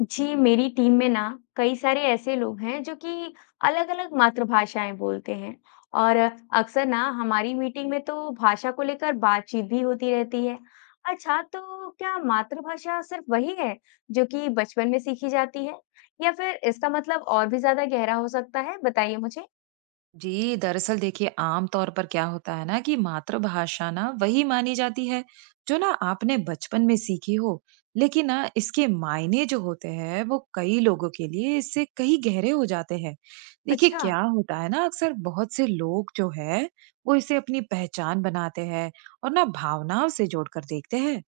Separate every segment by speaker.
Speaker 1: जी, मेरी टीम में ना कई सारे ऐसे लोग हैं जो कि अलग-अलग मातृभाषाएं बोलते हैं और अक्सर ना हमारी मीटिंग में तो भाषा को लेकर बातचीत भी होती रहती है। अच्छा, तो क्या मातृभाषा सिर्फ वही है जो कि बचपन में सीखी जाती है या फिर इसका मतलब और भी ज्यादा गहरा हो सकता है? बताइए मुझे।
Speaker 2: जी, दरअसल देखिए आम तौर पर क्या होता है ना कि मातृभाषा ना वही मानी जाती है जो ना आपने बचपन में सीखी हो, लेकिन ना इसके मायने जो होते हैं वो कई लोगों के लिए इससे कहीं गहरे हो जाते हैं। देखिए
Speaker 1: अच्छा।
Speaker 2: क्या होता है ना अक्सर बहुत से लोग जो है वो इसे अपनी पहचान बनाते हैं और ना भावनाओं से जोड़कर देखते हैं।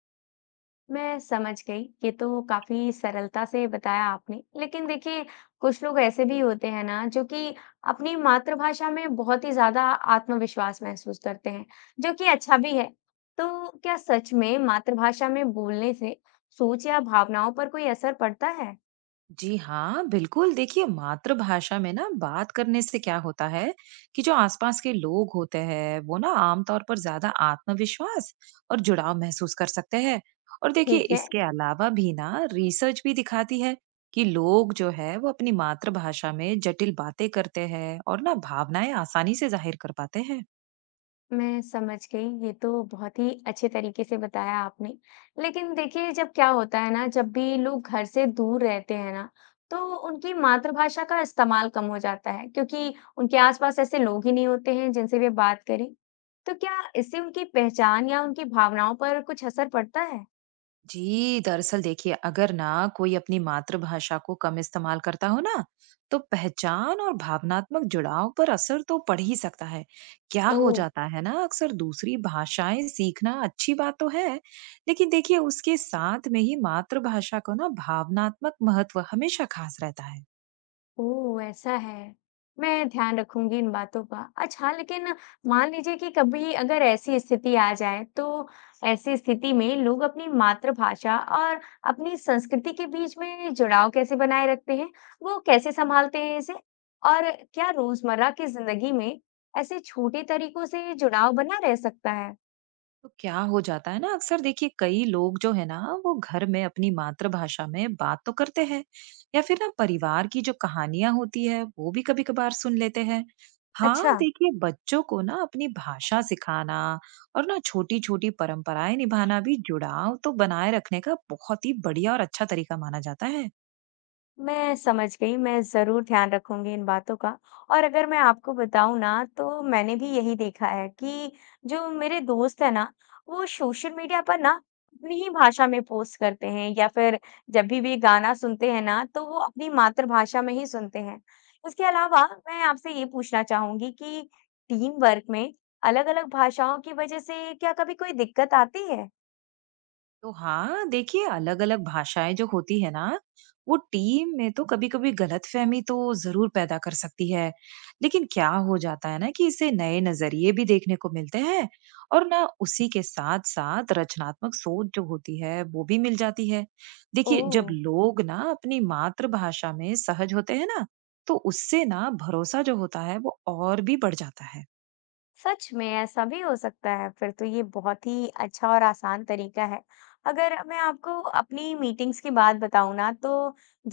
Speaker 1: मैं समझ गई। ये तो काफ़ी सरलता से बताया आपने। लेकिन देखिए, कुछ लोग ऐसे भी होते हैं ना, जो कि अपनी मातृभाषा में बहुत ही ज़्यादा आत्मविश्वास महसूस करते हैं, जो कि अच्छा भी है। तो क्या सच में मातृभाषा में बोलने से सोच या भावनाओं पर कोई असर पड़ता है?
Speaker 2: जी हाँ, बिल्कुल। देखिए, मातृभाषा में ना बात करने से क्या होता है कि जो आसपास के लोग होते हैं, वो ना आमतौर पर ज़्यादा आत्मविश्वास और जुड़ाव महसूस कर सकते हैं। और देखिए,
Speaker 1: ठीक है।
Speaker 2: इसके अलावा भी ना रिसर्च भी दिखाती है कि लोग जो है वो अपनी मातृभाषा में जटिल बातें करते हैं और ना भावनाएं आसानी से जाहिर कर पाते हैं।
Speaker 1: मैं समझ गई, ये तो बहुत ही अच्छे तरीके से बताया आपने। लेकिन देखिए, जब क्या होता है ना, जब भी लोग घर से दूर रहते हैं ना, तो उनकी मातृभाषा का इस्तेमाल कम हो जाता है क्योंकि उनके आसपास ऐसे लोग ही नहीं होते हैं जिनसे वे बात करें। तो क्या इससे उनकी पहचान या उनकी भावनाओं पर कुछ असर पड़ता है?
Speaker 2: जी दरअसल देखिए अगर ना कोई अपनी मातृभाषा को कम इस्तेमाल करता हो ना, तो पहचान और भावनात्मक जुड़ाव पर असर तो पड़ ही सकता है। क्या हो
Speaker 1: ओह!
Speaker 2: जाता है ना अक्सर दूसरी भाषाएं सीखना अच्छी बात तो है, लेकिन देखिए उसके साथ में ही मातृभाषा को ना भावनात्मक महत्व हमेशा खास रहता है।
Speaker 1: ओह! ऐसा है। मैं ध्यान रखूँगी इन बातों का। अच्छा, लेकिन मान लीजिए कि कभी अगर ऐसी स्थिति आ जाए, तो ऐसी स्थिति में लोग अपनी मातृभाषा और अपनी संस्कृति के बीच में जुड़ाव कैसे बनाए रखते हैं? वो कैसे सँभालते हैं इसे? और क्या रोज़मर्रा की ज़िंदगी में ऐसे छोटे तरीकों से जुड़ाव बना रह सकता है?
Speaker 2: तो क्या हो जाता है ना अक्सर देखिए कई लोग जो है ना वो घर में अपनी मातृभाषा में बात तो करते हैं या फिर ना परिवार की जो कहानियां होती है वो भी कभी कभार सुन लेते हैं। हाँ
Speaker 1: अच्छा।
Speaker 2: देखिए बच्चों को ना अपनी भाषा सिखाना और ना छोटी छोटी परंपराएं निभाना भी जुड़ाव तो बनाए रखने का बहुत ही बढ़िया और अच्छा तरीका माना जाता है।
Speaker 1: मैं समझ गई, मैं ज़रूर ध्यान रखूँगी इन बातों का। और अगर मैं आपको बताऊँ ना, तो मैंने भी यही देखा है कि जो मेरे दोस्त हैं ना, वो सोशल मीडिया पर ना अपनी ही भाषा में पोस्ट करते हैं या फिर जब भी वे गाना सुनते हैं ना, तो वो अपनी मातृभाषा में ही सुनते हैं। इसके अलावा मैं आपसे ये पूछना चाहूँगी कि टीम वर्क में अलग-अलग भाषाओं की वजह से क्या कभी कोई दिक्कत आती है?
Speaker 2: तो हाँ देखिए अलग अलग भाषाएं जो होती है ना वो टीम में तो कभी कभी गलतफहमी तो जरूर पैदा कर सकती है, लेकिन क्या हो जाता है ना कि इससे नए नजरिए भी देखने को मिलते हैं और ना उसी के साथ साथ रचनात्मक सोच जो होती है वो भी मिल जाती है। देखिए
Speaker 1: ओह!
Speaker 2: जब लोग ना अपनी मातृभाषा में सहज होते हैं ना तो उससे ना भरोसा जो होता है वो और भी बढ़ जाता है।
Speaker 1: सच में ऐसा भी हो सकता है, फिर तो ये बहुत ही अच्छा और आसान तरीका है। अगर मैं आपको अपनी मीटिंग्स की बात बताऊं ना, तो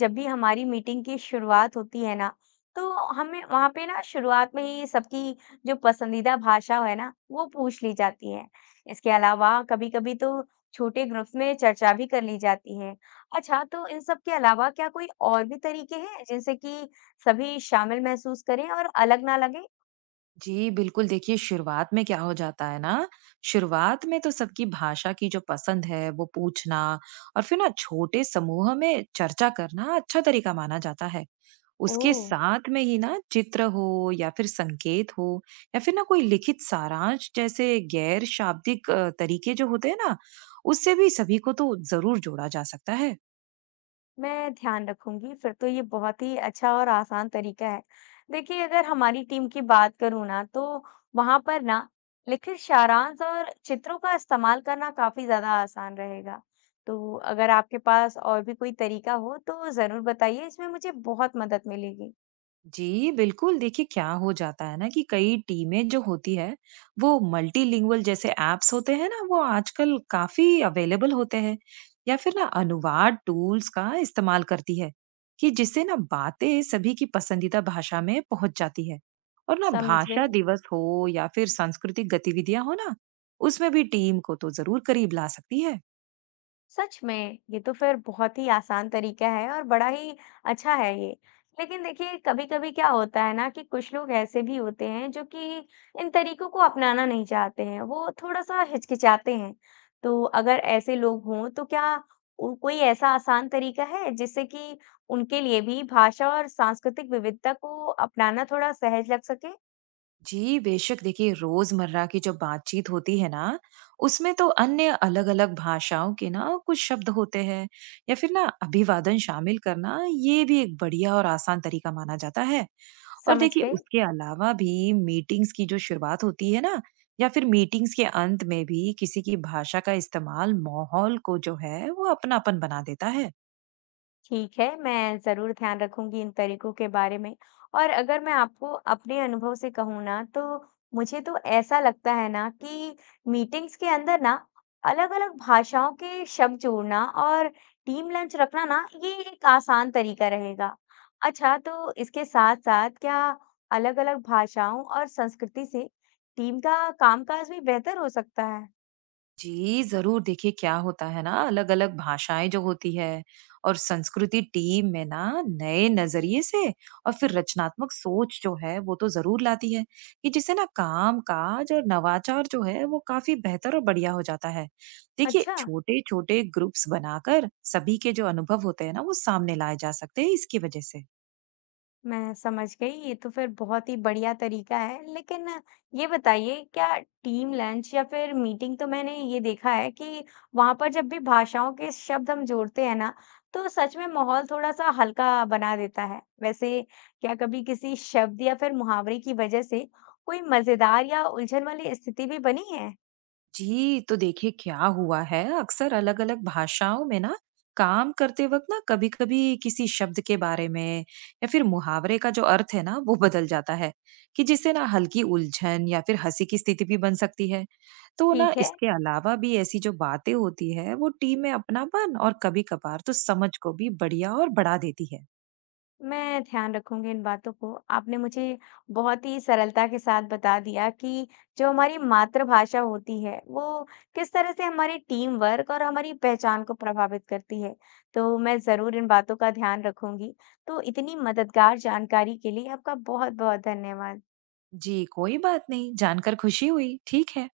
Speaker 1: जब भी हमारी मीटिंग की शुरुआत होती है ना, तो हमें वहाँ पे ना शुरुआत में ही सबकी जो पसंदीदा भाषा है ना, वो पूछ ली जाती है। इसके अलावा कभी कभी तो छोटे ग्रुप्स में चर्चा भी कर ली जाती है। अच्छा, तो इन सब के अलावा क्या कोई और भी तरीके हैं जिनसे कि सभी शामिल महसूस करें और अलग ना लगे?
Speaker 2: जी बिल्कुल। देखिए शुरुआत में क्या हो जाता है ना, शुरुआत में तो सबकी भाषा की जो पसंद है वो पूछना और फिर ना छोटे समूह में चर्चा करना अच्छा तरीका माना जाता है।
Speaker 1: ओ।
Speaker 2: उसके साथ में ही ना चित्र हो या फिर संकेत हो या फिर ना कोई लिखित सारांश जैसे गैर शाब्दिक तरीके जो होते हैं ना उससे भी सभी को तो जरूर जोड़ा जा सकता है।
Speaker 1: मैं ध्यान रखूंगी, फिर तो ये बहुत ही अच्छा और आसान तरीका है। देखिए, अगर हमारी टीम की बात करूँ ना, तो वहां पर ना लिखित सारांश और चित्रों का इस्तेमाल करना काफी ज्यादा आसान रहेगा। तो अगर आपके पास और भी कोई तरीका हो तो जरूर बताइए, इसमें मुझे बहुत मदद मिलेगी।
Speaker 2: जी बिल्कुल। देखिए क्या हो जाता है ना कि कई टीमें जो होती है वो मल्टीलिंगुअल जैसे एप्स होते हैं ना वो आजकल काफी अवेलेबल होते हैं या फिर ना अनुवाद टूल्स का इस्तेमाल करती है कि जिससे ना बातें सभी की पसंदीदा भाषा में पहुंच जाती है। और ना
Speaker 1: समझ गई।
Speaker 2: भाषा दिवस हो या फिर सांस्कृतिक गतिविधियां हो ना उसमें भी टीम को तो जरूर करीब ला सकती है।
Speaker 1: सच में ये तो फिर बहुत ही आसान तरीका है और बड़ा ही अच्छा है ये। लेकिन देखिए, कभी कभी क्या होता है ना कि कुछ लोग ऐसे भी होते हैं जो कि इन तरीकों को अपनाना नहीं चाहते हैं, वो थोड़ा सा हिचकिचाते हैं। तो अगर ऐसे लोग हों, तो क्या कोई ऐसा आसान तरीका है जिससे कि उनके लिए भी भाषा और सांस्कृतिक विविधता को अपनाना थोड़ा सहज लग सके?
Speaker 2: जी बेशक। देखिए रोजमर्रा की जो बातचीत होती है ना उसमें तो अन्य अलग अलग भाषाओं के ना कुछ शब्द होते हैं या फिर ना अभिवादन शामिल करना ये भी एक बढ़िया और आसान तरीका माना जाता है। और
Speaker 1: समझ
Speaker 2: देखिए
Speaker 1: गई।
Speaker 2: उसके अलावा भी मीटिंग्स की जो शुरुआत होती है ना या फिर मीटिंग्स के अंत में भी किसी की भाषा का इस्तेमाल माहौल को जो है वो अपनापन बना देता है।
Speaker 1: ठीक है, मैं ज़रूर ध्यान रखूंगी इन तरीकों के बारे में। और अगर मैं आपको अपने अनुभव से कहूँ ना, तो मुझे तो ऐसा लगता है ना कि मीटिंग्स के अंदर ना अलग-अलग भाषाओं के शब्द जोड़ना और टीम लंच रखना ना, ये एक आसान तरीका रहेगा। अच्छा, तो इसके साथ-साथ क्या अलग-अलग भाषाओं और संस्कृति से टीम का कामकाज भी बेहतर हो सकता है?
Speaker 2: जी, ज़रूर। देखिए क्या होता है ना अलग-अलग भाषाएँ जो होती है और संस्कृति टीम में ना नए नज़रिए से और फिर रचनात्मक सोच जो है वो तो ज़रूर लाती है, कि जिससे ना काम-काज और नवाचार जो है वो काफ़ी बेहतर और बढ़िया हो जाता है। देखिए
Speaker 1: अच्छा।
Speaker 2: छोटे-छोटे ग्रुप्स बनाकर सभी के जो अनुभव होते हैं ना वो सामने लाए जा सकते हैं इसकी वज़ह से।
Speaker 1: मैं समझ गई। ये तो फिर बहुत ही बढ़िया तरीका है। लेकिन ये बताइए, क्या टीम लंच या फिर मीटिंग, तो मैंने ये देखा है कि वहाँ पर जब भी भाषाओं के शब्द हम जोड़ते हैं ना, तो सच में माहौल थोड़ा-सा हल्का बना देता है। वैसे क्या कभी किसी शब्द या फिर मुहावरे की वजह से कोई मज़ेदार या उलझन वाली स्थिति भी बनी है?
Speaker 2: जी तो देखिए क्या हुआ है अक्सर अलग अलग भाषाओं में ना काम करते वक्त ना कभी कभी किसी शब्द के बारे में या फिर मुहावरे का जो अर्थ है ना वो बदल जाता है कि जिससे ना हल्की उलझन या फिर हंसी की स्थिति भी बन सकती है। तो ना
Speaker 1: ठीक है।
Speaker 2: इसके अलावा भी ऐसी जो बातें होती है वो टीम में अपनापन और कभी कभार तो समझ को भी बढ़िया और बढ़ा देती है।
Speaker 1: मैं ध्यान रखूँगी इन बातों को। आपने मुझे बहुत ही सरलता के साथ बता दिया कि जो हमारी मातृभाषा होती है, वो किस तरह से हमारी टीम वर्क और हमारी पहचान को प्रभावित करती है। तो मैं ज़रूर इन बातों का ध्यान रखूँगी। तो इतनी मददगार जानकारी के लिए आपका बहुत-बहुत धन्यवाद।
Speaker 2: जी कोई बात नहीं। जानकर खुशी हुई। ठीक है।